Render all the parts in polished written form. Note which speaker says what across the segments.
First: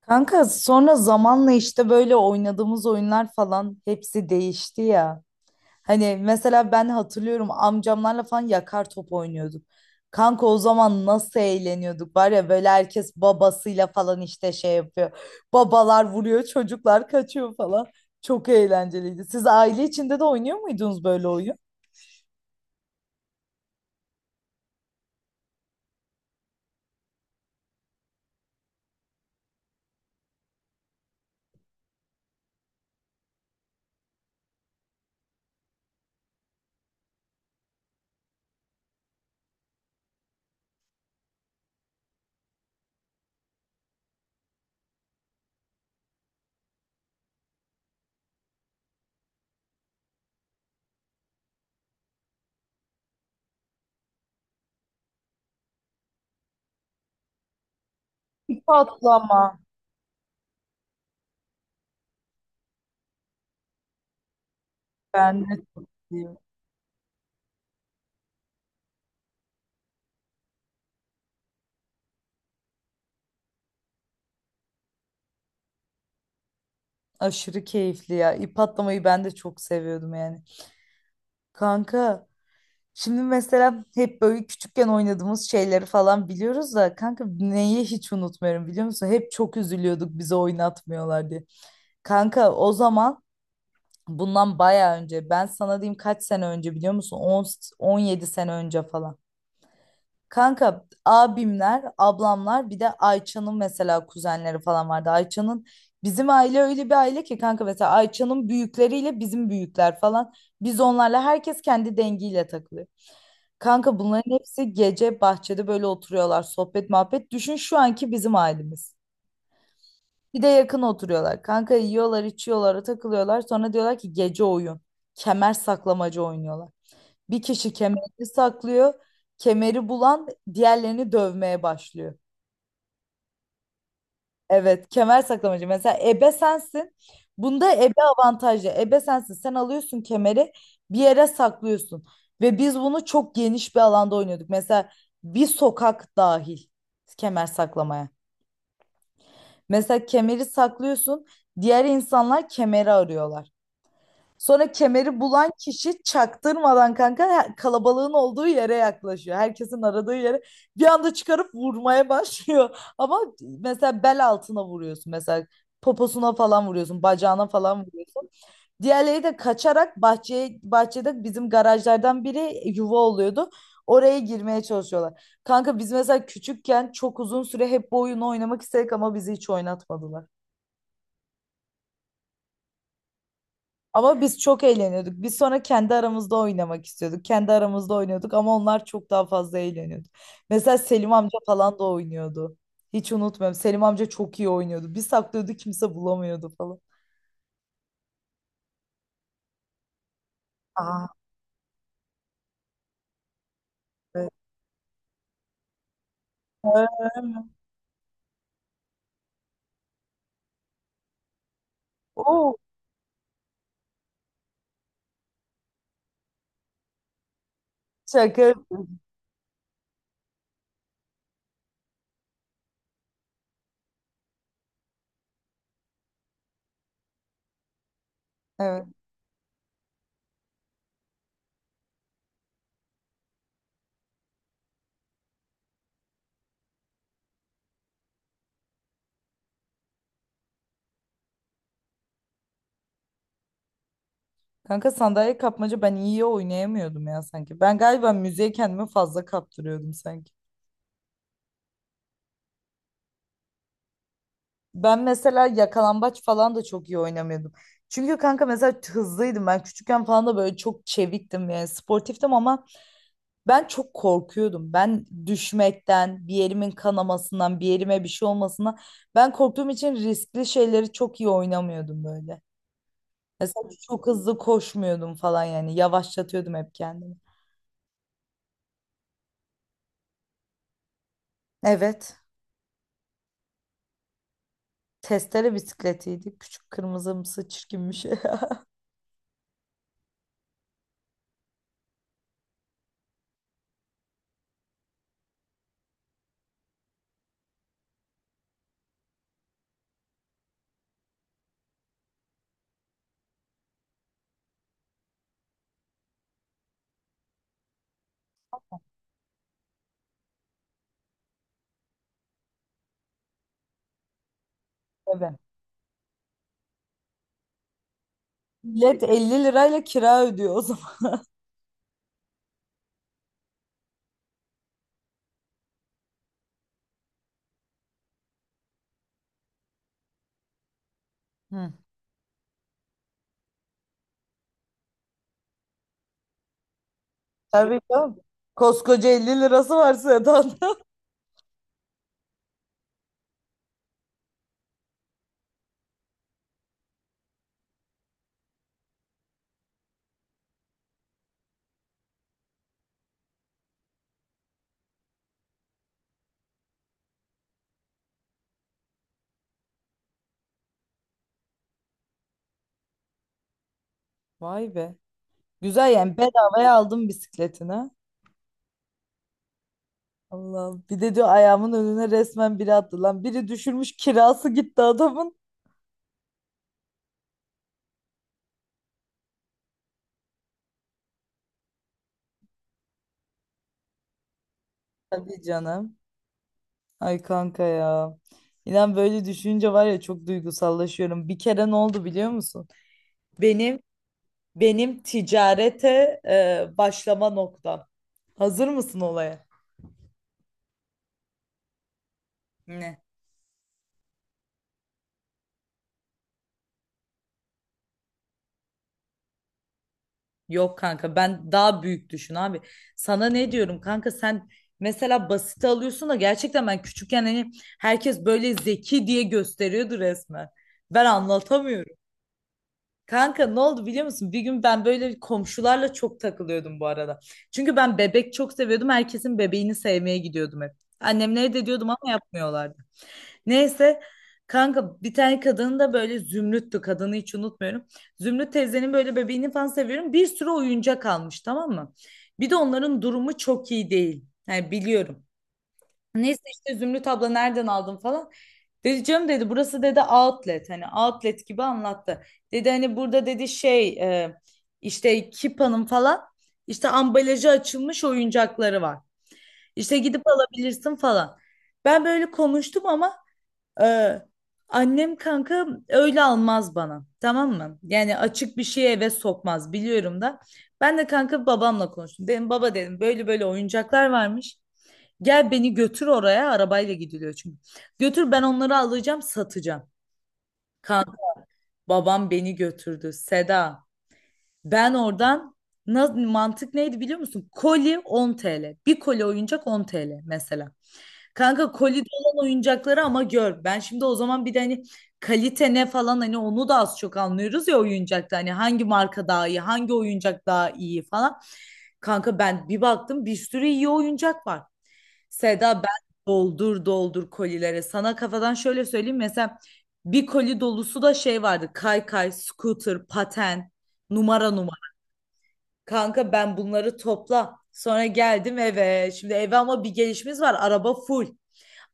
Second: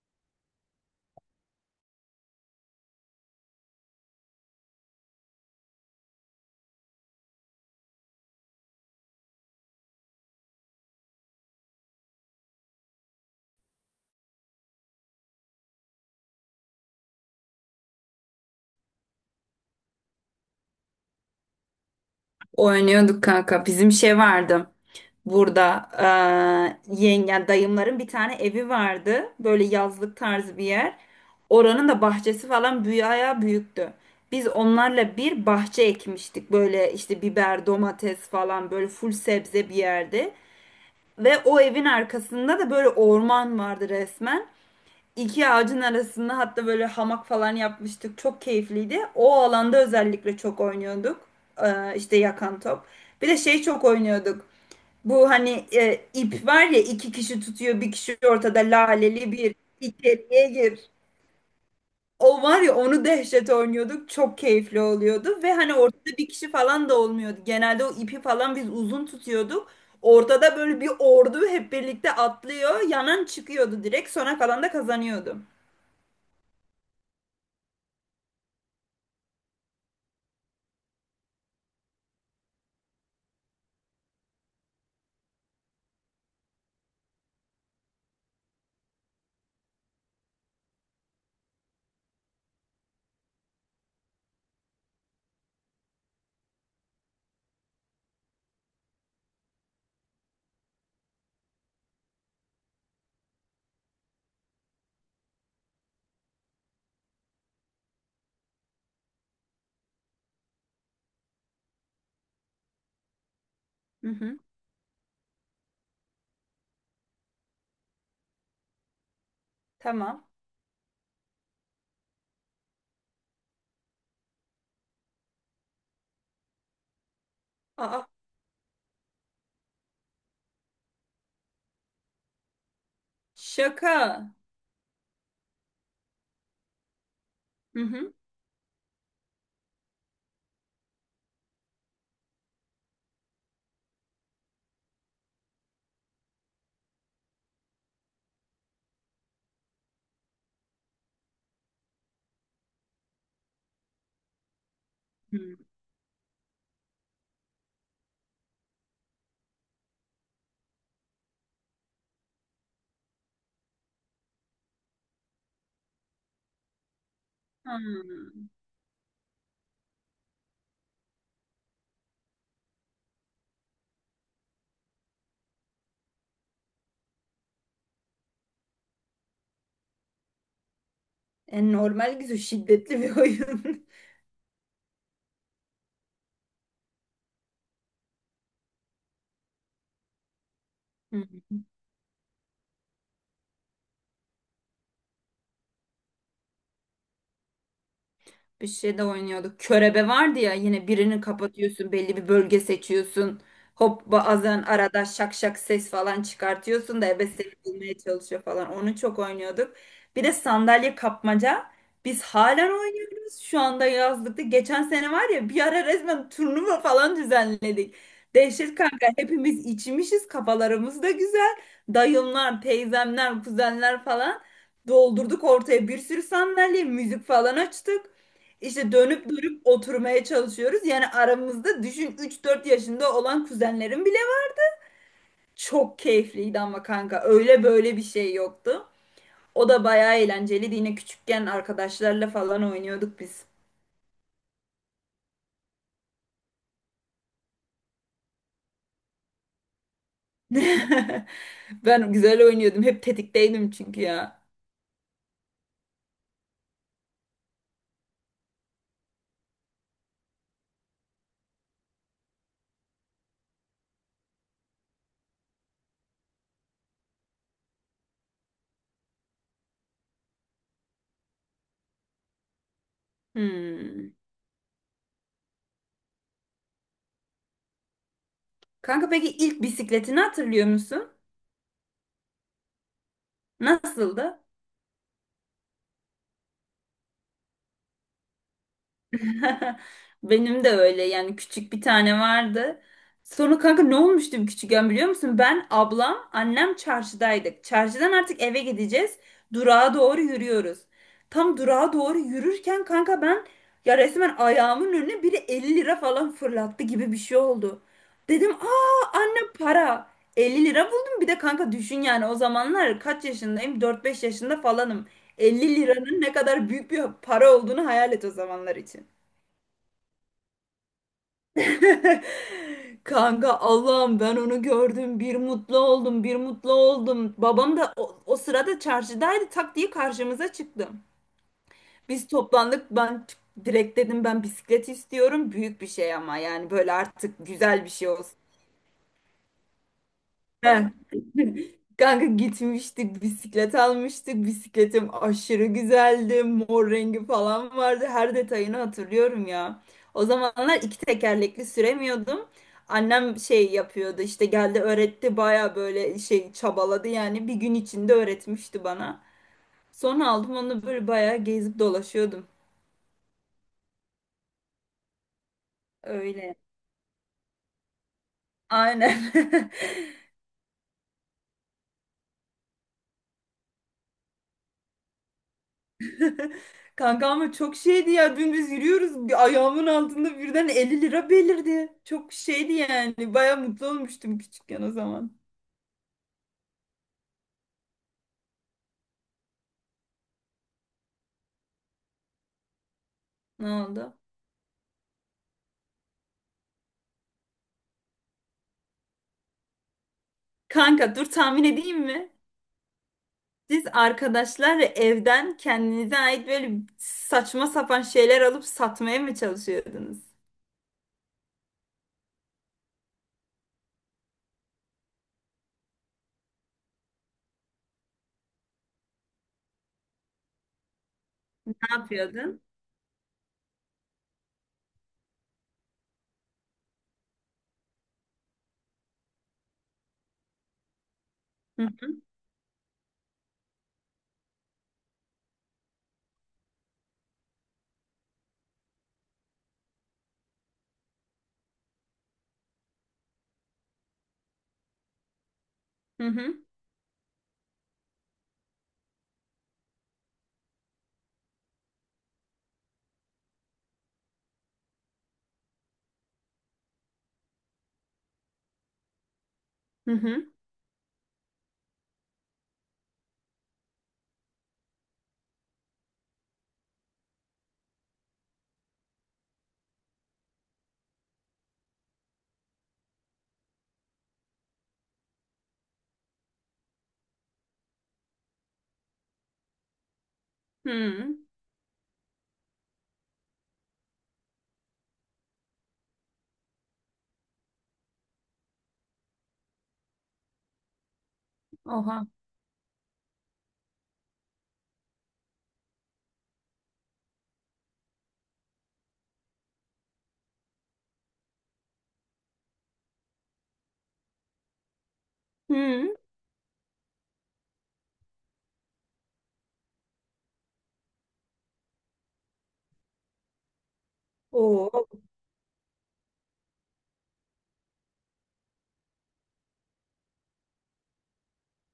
Speaker 1: Kanka sonra zamanla işte böyle oynadığımız oyunlar falan hepsi değişti ya. Hani mesela ben hatırlıyorum amcamlarla falan yakar top oynuyorduk. Kanka o zaman nasıl eğleniyorduk var ya böyle herkes babasıyla falan işte şey yapıyor. Babalar vuruyor çocuklar kaçıyor falan. Çok eğlenceliydi. Siz aile içinde de oynuyor muydunuz böyle oyun?
Speaker 2: Oynuyorduk kanka. Bizim şey vardı. Burada yengen dayımların bir tane evi vardı. Böyle yazlık tarzı bir yer. Oranın da bahçesi falan büyüktü. Biz onlarla bir bahçe ekmiştik. Böyle işte biber, domates falan böyle full sebze bir yerde. Ve o evin arkasında da böyle orman vardı resmen. İki ağacın arasında hatta böyle hamak falan yapmıştık. Çok keyifliydi. O alanda özellikle çok oynuyorduk. İşte yakan top. Bir de şey çok oynuyorduk. Bu hani ip var ya, iki kişi tutuyor, bir kişi ortada
Speaker 1: İp
Speaker 2: laleli bir
Speaker 1: atlama.
Speaker 2: içeriye gir. O var ya, onu dehşet oynuyorduk. Çok keyifli oluyordu
Speaker 1: Ben de
Speaker 2: ve hani
Speaker 1: çok
Speaker 2: ortada bir
Speaker 1: iyi.
Speaker 2: kişi falan da olmuyordu. Genelde o ipi falan biz uzun tutuyorduk. Ortada böyle bir ordu hep birlikte atlıyor. Yanan çıkıyordu direkt. Sona kalan da kazanıyordu.
Speaker 1: Aşırı keyifli ya. İp atlamayı ben de çok seviyordum yani. Kanka şimdi mesela hep böyle küçükken oynadığımız şeyleri falan biliyoruz da kanka neyi hiç unutmuyorum biliyor musun? Hep çok üzülüyorduk bizi oynatmıyorlar diye. Kanka o zaman bundan bayağı önce ben sana diyeyim kaç sene önce biliyor musun? On yedi sene önce falan. Kanka abimler, ablamlar bir de Ayça'nın mesela kuzenleri falan vardı. Bizim aile öyle bir aile ki kanka mesela Ayça'nın büyükleriyle bizim büyükler falan. Biz onlarla herkes kendi dengiyle takılıyor. Kanka
Speaker 2: Hı
Speaker 1: bunların
Speaker 2: hı.
Speaker 1: hepsi gece bahçede böyle oturuyorlar sohbet muhabbet. Düşün şu anki bizim ailemiz.
Speaker 2: Tamam.
Speaker 1: Bir de yakın oturuyorlar. Kanka yiyorlar, içiyorlar, takılıyorlar. Sonra diyorlar ki gece oyun. Kemer saklamacı oynuyorlar. Bir kişi
Speaker 2: Aa,
Speaker 1: kemerini saklıyor. Kemeri bulan diğerlerini dövmeye başlıyor.
Speaker 2: şaka.
Speaker 1: Evet, kemer saklamacı. Mesela ebe sensin. Bunda
Speaker 2: Hı
Speaker 1: ebe
Speaker 2: hı.
Speaker 1: avantajlı. Ebe sensin. Sen alıyorsun kemeri bir yere saklıyorsun. Ve biz bunu çok geniş bir alanda oynuyorduk. Mesela bir sokak dahil kemer saklamaya. Mesela kemeri saklıyorsun. Diğer insanlar kemeri arıyorlar. Sonra kemeri bulan
Speaker 2: Hmm.
Speaker 1: kişi çaktırmadan kanka kalabalığın olduğu yere yaklaşıyor. Herkesin aradığı yere bir anda çıkarıp vurmaya başlıyor. Ama mesela bel altına vuruyorsun, mesela poposuna falan vuruyorsun, bacağına falan vuruyorsun.
Speaker 2: Hmm.
Speaker 1: Diğerleri de kaçarak bahçede bizim garajlardan biri yuva oluyordu. Oraya girmeye çalışıyorlar. Kanka biz mesela küçükken çok uzun süre hep bu oyunu oynamak istedik ama bizi hiç oynatmadılar.
Speaker 2: E, normal güzel şiddetli bir oyun.
Speaker 1: Ama biz çok eğleniyorduk. Biz sonra kendi aramızda oynamak istiyorduk. Kendi aramızda oynuyorduk ama onlar çok daha fazla eğleniyordu. Mesela Selim amca
Speaker 2: Hı.
Speaker 1: falan da oynuyordu. Hiç unutmuyorum. Selim amca çok iyi oynuyordu. Bir saklıyordu, kimse bulamıyordu falan.
Speaker 2: Bir şey de oynuyorduk. Körebe vardı ya, yine
Speaker 1: Aa,
Speaker 2: birini kapatıyorsun, belli bir bölge seçiyorsun. Hop,
Speaker 1: evet.
Speaker 2: bazen arada şak şak ses falan çıkartıyorsun da ebe seni bulmaya çalışıyor falan. Onu çok oynuyorduk. Bir de sandalye kapmaca. Biz
Speaker 1: Oo,
Speaker 2: halen oynuyoruz. Şu anda yazlıkta. Geçen sene var ya, bir ara resmen turnuva falan düzenledik.
Speaker 1: şaka
Speaker 2: Dehşet
Speaker 1: yapıyorum.
Speaker 2: kanka, hepimiz içmişiz, kafalarımız da güzel. Dayımlar, teyzemler, kuzenler falan doldurduk ortaya bir sürü sandalye, müzik falan açtık.
Speaker 1: Evet.
Speaker 2: İşte dönüp dönüp oturmaya çalışıyoruz. Yani aramızda düşün, üç dört yaşında olan kuzenlerim bile var. Çok keyifliydi ama kanka öyle böyle bir şey yoktu. O da bayağı eğlenceliydi. Yine küçükken arkadaşlarla falan oynuyorduk biz.
Speaker 1: Kanka sandalye kapmaca ben iyi oynayamıyordum ya sanki. Ben galiba müziğe kendimi fazla kaptırıyordum sanki.
Speaker 2: Ben güzel oynuyordum. Hep tetikteydim çünkü ya.
Speaker 1: Ben mesela yakalambaç falan da çok iyi oynamıyordum. Çünkü kanka mesela hızlıydım ben küçükken falan, da böyle çok çeviktim yani sportiftim ama ben çok korkuyordum. Ben düşmekten, bir yerimin kanamasından, bir yerime bir şey olmasından ben korktuğum için riskli şeyleri çok iyi oynamıyordum böyle. Mesela çok
Speaker 2: Hmm.
Speaker 1: hızlı koşmuyordum falan, yani yavaşlatıyordum hep kendimi.
Speaker 2: Kanka, peki ilk bisikletini hatırlıyor musun?
Speaker 1: Evet,
Speaker 2: Nasıldı?
Speaker 1: testere bisikletiydi. Küçük kırmızımsı çirkin bir şey.
Speaker 2: Benim de öyle yani, küçük bir tane vardı. Sonra kanka ne olmuştu küçükken biliyor musun? Ben, ablam, annem çarşıdaydık. Çarşıdan artık eve gideceğiz. Durağa doğru yürüyoruz. Tam durağa doğru yürürken kanka ben ya resmen ayağımın önüne biri 50 lira falan fırlattı gibi bir şey oldu. Dedim aa anne, para. 50 lira buldum, bir de kanka düşün yani o zamanlar kaç yaşındayım? 4-5 yaşında falanım.
Speaker 1: Evet.
Speaker 2: 50 liranın ne kadar büyük bir para olduğunu hayal et o zamanlar
Speaker 1: Millet
Speaker 2: için.
Speaker 1: 50 lirayla kira ödüyor o zaman.
Speaker 2: Kanka Allah'ım, ben onu gördüm. Bir mutlu oldum, bir mutlu oldum. Babam da o sırada çarşıdaydı. Tak diye karşımıza çıktı.
Speaker 1: Hmm.
Speaker 2: Biz toplandık. Direkt dedim ben bisiklet istiyorum. Büyük bir şey, ama yani böyle artık
Speaker 1: Tabii
Speaker 2: güzel bir şey
Speaker 1: canım.
Speaker 2: olsun.
Speaker 1: Koskoca 50 lirası var Sedan.
Speaker 2: Ben. Kanka gitmiştik, bisiklet almıştık. Bisikletim aşırı güzeldi. Mor rengi falan vardı. Her detayını hatırlıyorum ya. O zamanlar iki tekerlekli süremiyordum. Annem şey yapıyordu, işte geldi öğretti, baya böyle şey çabaladı yani, bir gün içinde öğretmişti bana. Sonra aldım onu, böyle baya gezip dolaşıyordum.
Speaker 1: Vay be. Güzel, yani
Speaker 2: Öyle.
Speaker 1: bedavaya aldım bisikletini.
Speaker 2: Aynen.
Speaker 1: Allah. Bir de diyor ayağımın önüne resmen biri attı lan. Biri düşürmüş, kirası gitti adamın.
Speaker 2: Kanka ama çok şeydi ya, dün biz yürüyoruz, bir ayağımın altında birden 50 lira belirdi. Çok şeydi yani, baya mutlu olmuştum küçükken o zaman.
Speaker 1: Tabii canım. Ay kanka ya. İnan böyle düşünce var ya, çok duygusallaşıyorum. Bir kere ne oldu biliyor musun?
Speaker 2: Ne
Speaker 1: Benim
Speaker 2: oldu?
Speaker 1: benim ticarete başlama noktam. Hazır mısın olaya?
Speaker 2: Kanka dur, tahmin edeyim mi?
Speaker 1: Ne?
Speaker 2: Siz arkadaşlarla evden kendinize ait böyle saçma sapan şeyler alıp satmaya mı çalışıyordunuz?
Speaker 1: Yok kanka, ben daha büyük düşün abi. Sana ne diyorum kanka, sen mesela basite alıyorsun da gerçekten ben küçükken hani herkes böyle zeki diye gösteriyordu resmen. Ben
Speaker 2: Ne
Speaker 1: anlatamıyorum.
Speaker 2: yapıyordun?
Speaker 1: Kanka ne oldu biliyor musun? Bir gün ben böyle komşularla çok takılıyordum bu arada. Çünkü ben bebek çok seviyordum. Herkesin bebeğini sevmeye gidiyordum hep. Annemlere de
Speaker 2: Hı
Speaker 1: diyordum ama yapmıyorlardı. Neyse, kanka bir tane kadın da böyle Zümrüt'tü kadını hiç unutmuyorum. Zümrüt teyzenin böyle bebeğini falan seviyorum. Bir sürü oyuncak almış, tamam mı? Bir de onların durumu çok iyi değil. Yani biliyorum.
Speaker 2: hı
Speaker 1: Neyse
Speaker 2: hı
Speaker 1: işte, Zümrüt abla nereden aldın falan. Dedi canım, dedi burası, dedi outlet, hani outlet gibi anlattı. Dedi hani burada dedi şey, e, işte Kipa'nın falan işte ambalajı açılmış oyuncakları var. İşte
Speaker 2: hı
Speaker 1: gidip
Speaker 2: hı.
Speaker 1: alabilirsin falan. Ben böyle konuştum ama ee, annem kanka öyle almaz bana. Tamam mı? Yani açık bir şeye eve sokmaz, biliyorum da. Ben de kanka babamla konuştum. Dedim baba, dedim böyle böyle oyuncaklar varmış. Gel beni götür oraya, arabayla gidiliyor çünkü. Götür, ben onları alacağım, satacağım. Kanka
Speaker 2: Hı.
Speaker 1: babam beni götürdü Seda. Ben oradan mantık neydi biliyor musun? Koli 10 TL. Bir koli oyuncak 10 TL mesela. Kanka kolide
Speaker 2: Oha.
Speaker 1: olan oyuncakları ama gör. Ben şimdi o zaman bir de hani kalite ne falan, hani onu da az çok anlıyoruz ya oyuncakta. Hani hangi marka daha iyi, hangi oyuncak daha iyi falan. Kanka ben bir baktım bir sürü iyi oyuncak var. Seda ben
Speaker 2: Hı.
Speaker 1: doldur doldur kolilere. Sana kafadan şöyle söyleyeyim. Mesela bir koli dolusu da şey vardı. Kaykay, scooter, paten, numara numara.
Speaker 2: Oo.
Speaker 1: Kanka ben bunları topla. Sonra geldim eve. Şimdi eve ama bir gelişimiz var. Araba full,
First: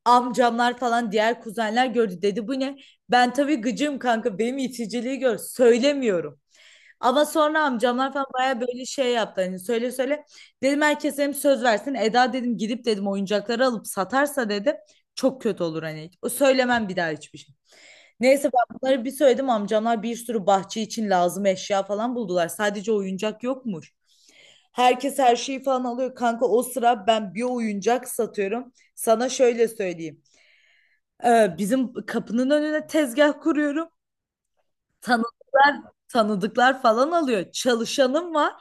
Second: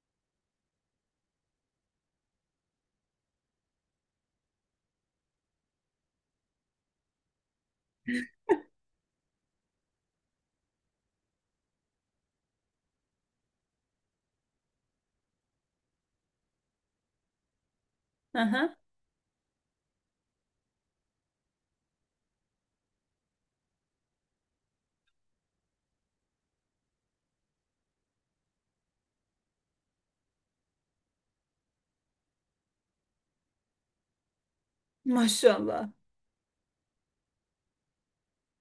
Speaker 1: amcamlar falan diğer kuzenler gördü, dedi bu ne? Ben tabii gıcığım kanka, benim iticiliği gör, söylemiyorum. Ama sonra amcamlar falan baya böyle şey yaptı, hani söyle söyle. Dedim herkes hem söz versin, Eda dedim gidip dedim oyuncakları alıp satarsa dedim çok kötü olur hani. O söylemem bir daha hiçbir şey. Neyse
Speaker 2: Aha.
Speaker 1: ben bunları bir söyledim, amcamlar bir sürü bahçe için lazım eşya falan buldular. Sadece oyuncak yokmuş. Herkes her şeyi falan alıyor. Kanka o sıra ben bir oyuncak satıyorum. Sana şöyle söyleyeyim. Bizim kapının önüne tezgah kuruyorum. Tanıdıklar,
Speaker 2: Maşallah.
Speaker 1: tanıdıklar falan alıyor. Çalışanım var.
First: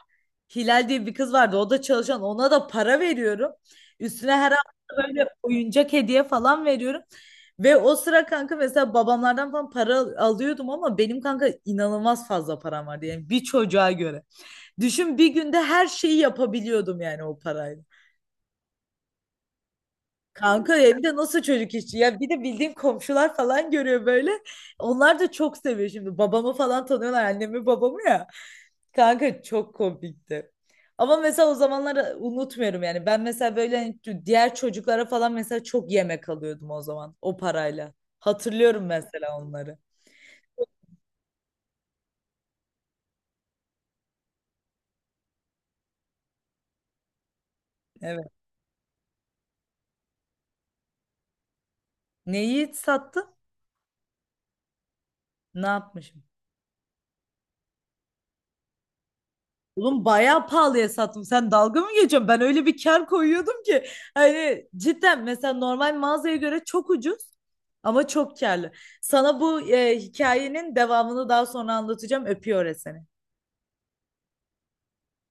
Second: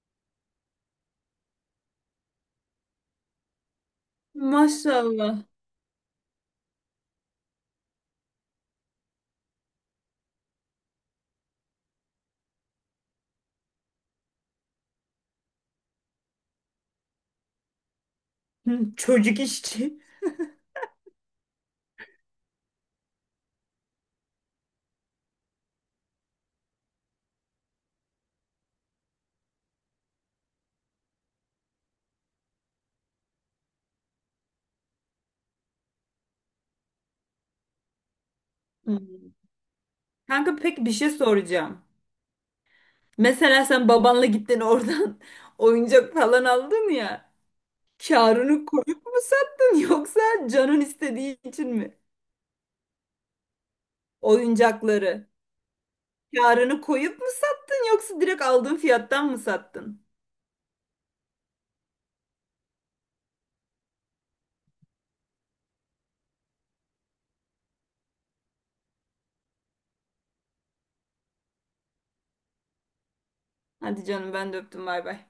Speaker 1: Hilal diye bir kız vardı. O da çalışan. Ona da para veriyorum. Üstüne her hafta böyle
Speaker 2: Maşallah.
Speaker 1: oyuncak hediye falan veriyorum. Ve o sıra kanka mesela babamlardan falan para alıyordum ama benim kanka inanılmaz fazla param vardı. Yani bir çocuğa göre. Düşün bir günde her şeyi yapabiliyordum yani o parayla.
Speaker 2: Hı, çocuk işçi.
Speaker 1: Kanka ya bir de nasıl çocuk işçi, ya bir de bildiğim komşular falan görüyor böyle. Onlar da çok seviyor şimdi. Babamı falan tanıyorlar, annemi babamı ya. Kanka çok komikti. Ama mesela o zamanları unutmuyorum yani. Ben mesela böyle hani diğer çocuklara falan mesela çok yemek alıyordum o zaman o parayla. Hatırlıyorum
Speaker 2: Hı.
Speaker 1: mesela onları.
Speaker 2: Kanka peki, bir şey soracağım. Mesela sen babanla gittin oradan oyuncak falan aldın ya.
Speaker 1: Evet.
Speaker 2: Karını koyup mu sattın yoksa canın istediği için mi?
Speaker 1: Neyi sattın?
Speaker 2: Oyuncakları.
Speaker 1: Ne yapmış?
Speaker 2: Karını koyup mu sattın yoksa direkt aldığın fiyattan mı sattın?
Speaker 1: Oğlum bayağı pahalıya sattım. Sen dalga mı geçiyorsun? Ben öyle bir kar koyuyordum ki. Hani cidden mesela normal mağazaya göre çok ucuz ama çok karlı. Sana bu hikayenin devamını daha sonra anlatacağım. Öpüyor seni.
Speaker 2: Hadi canım, ben de öptüm, bay bay.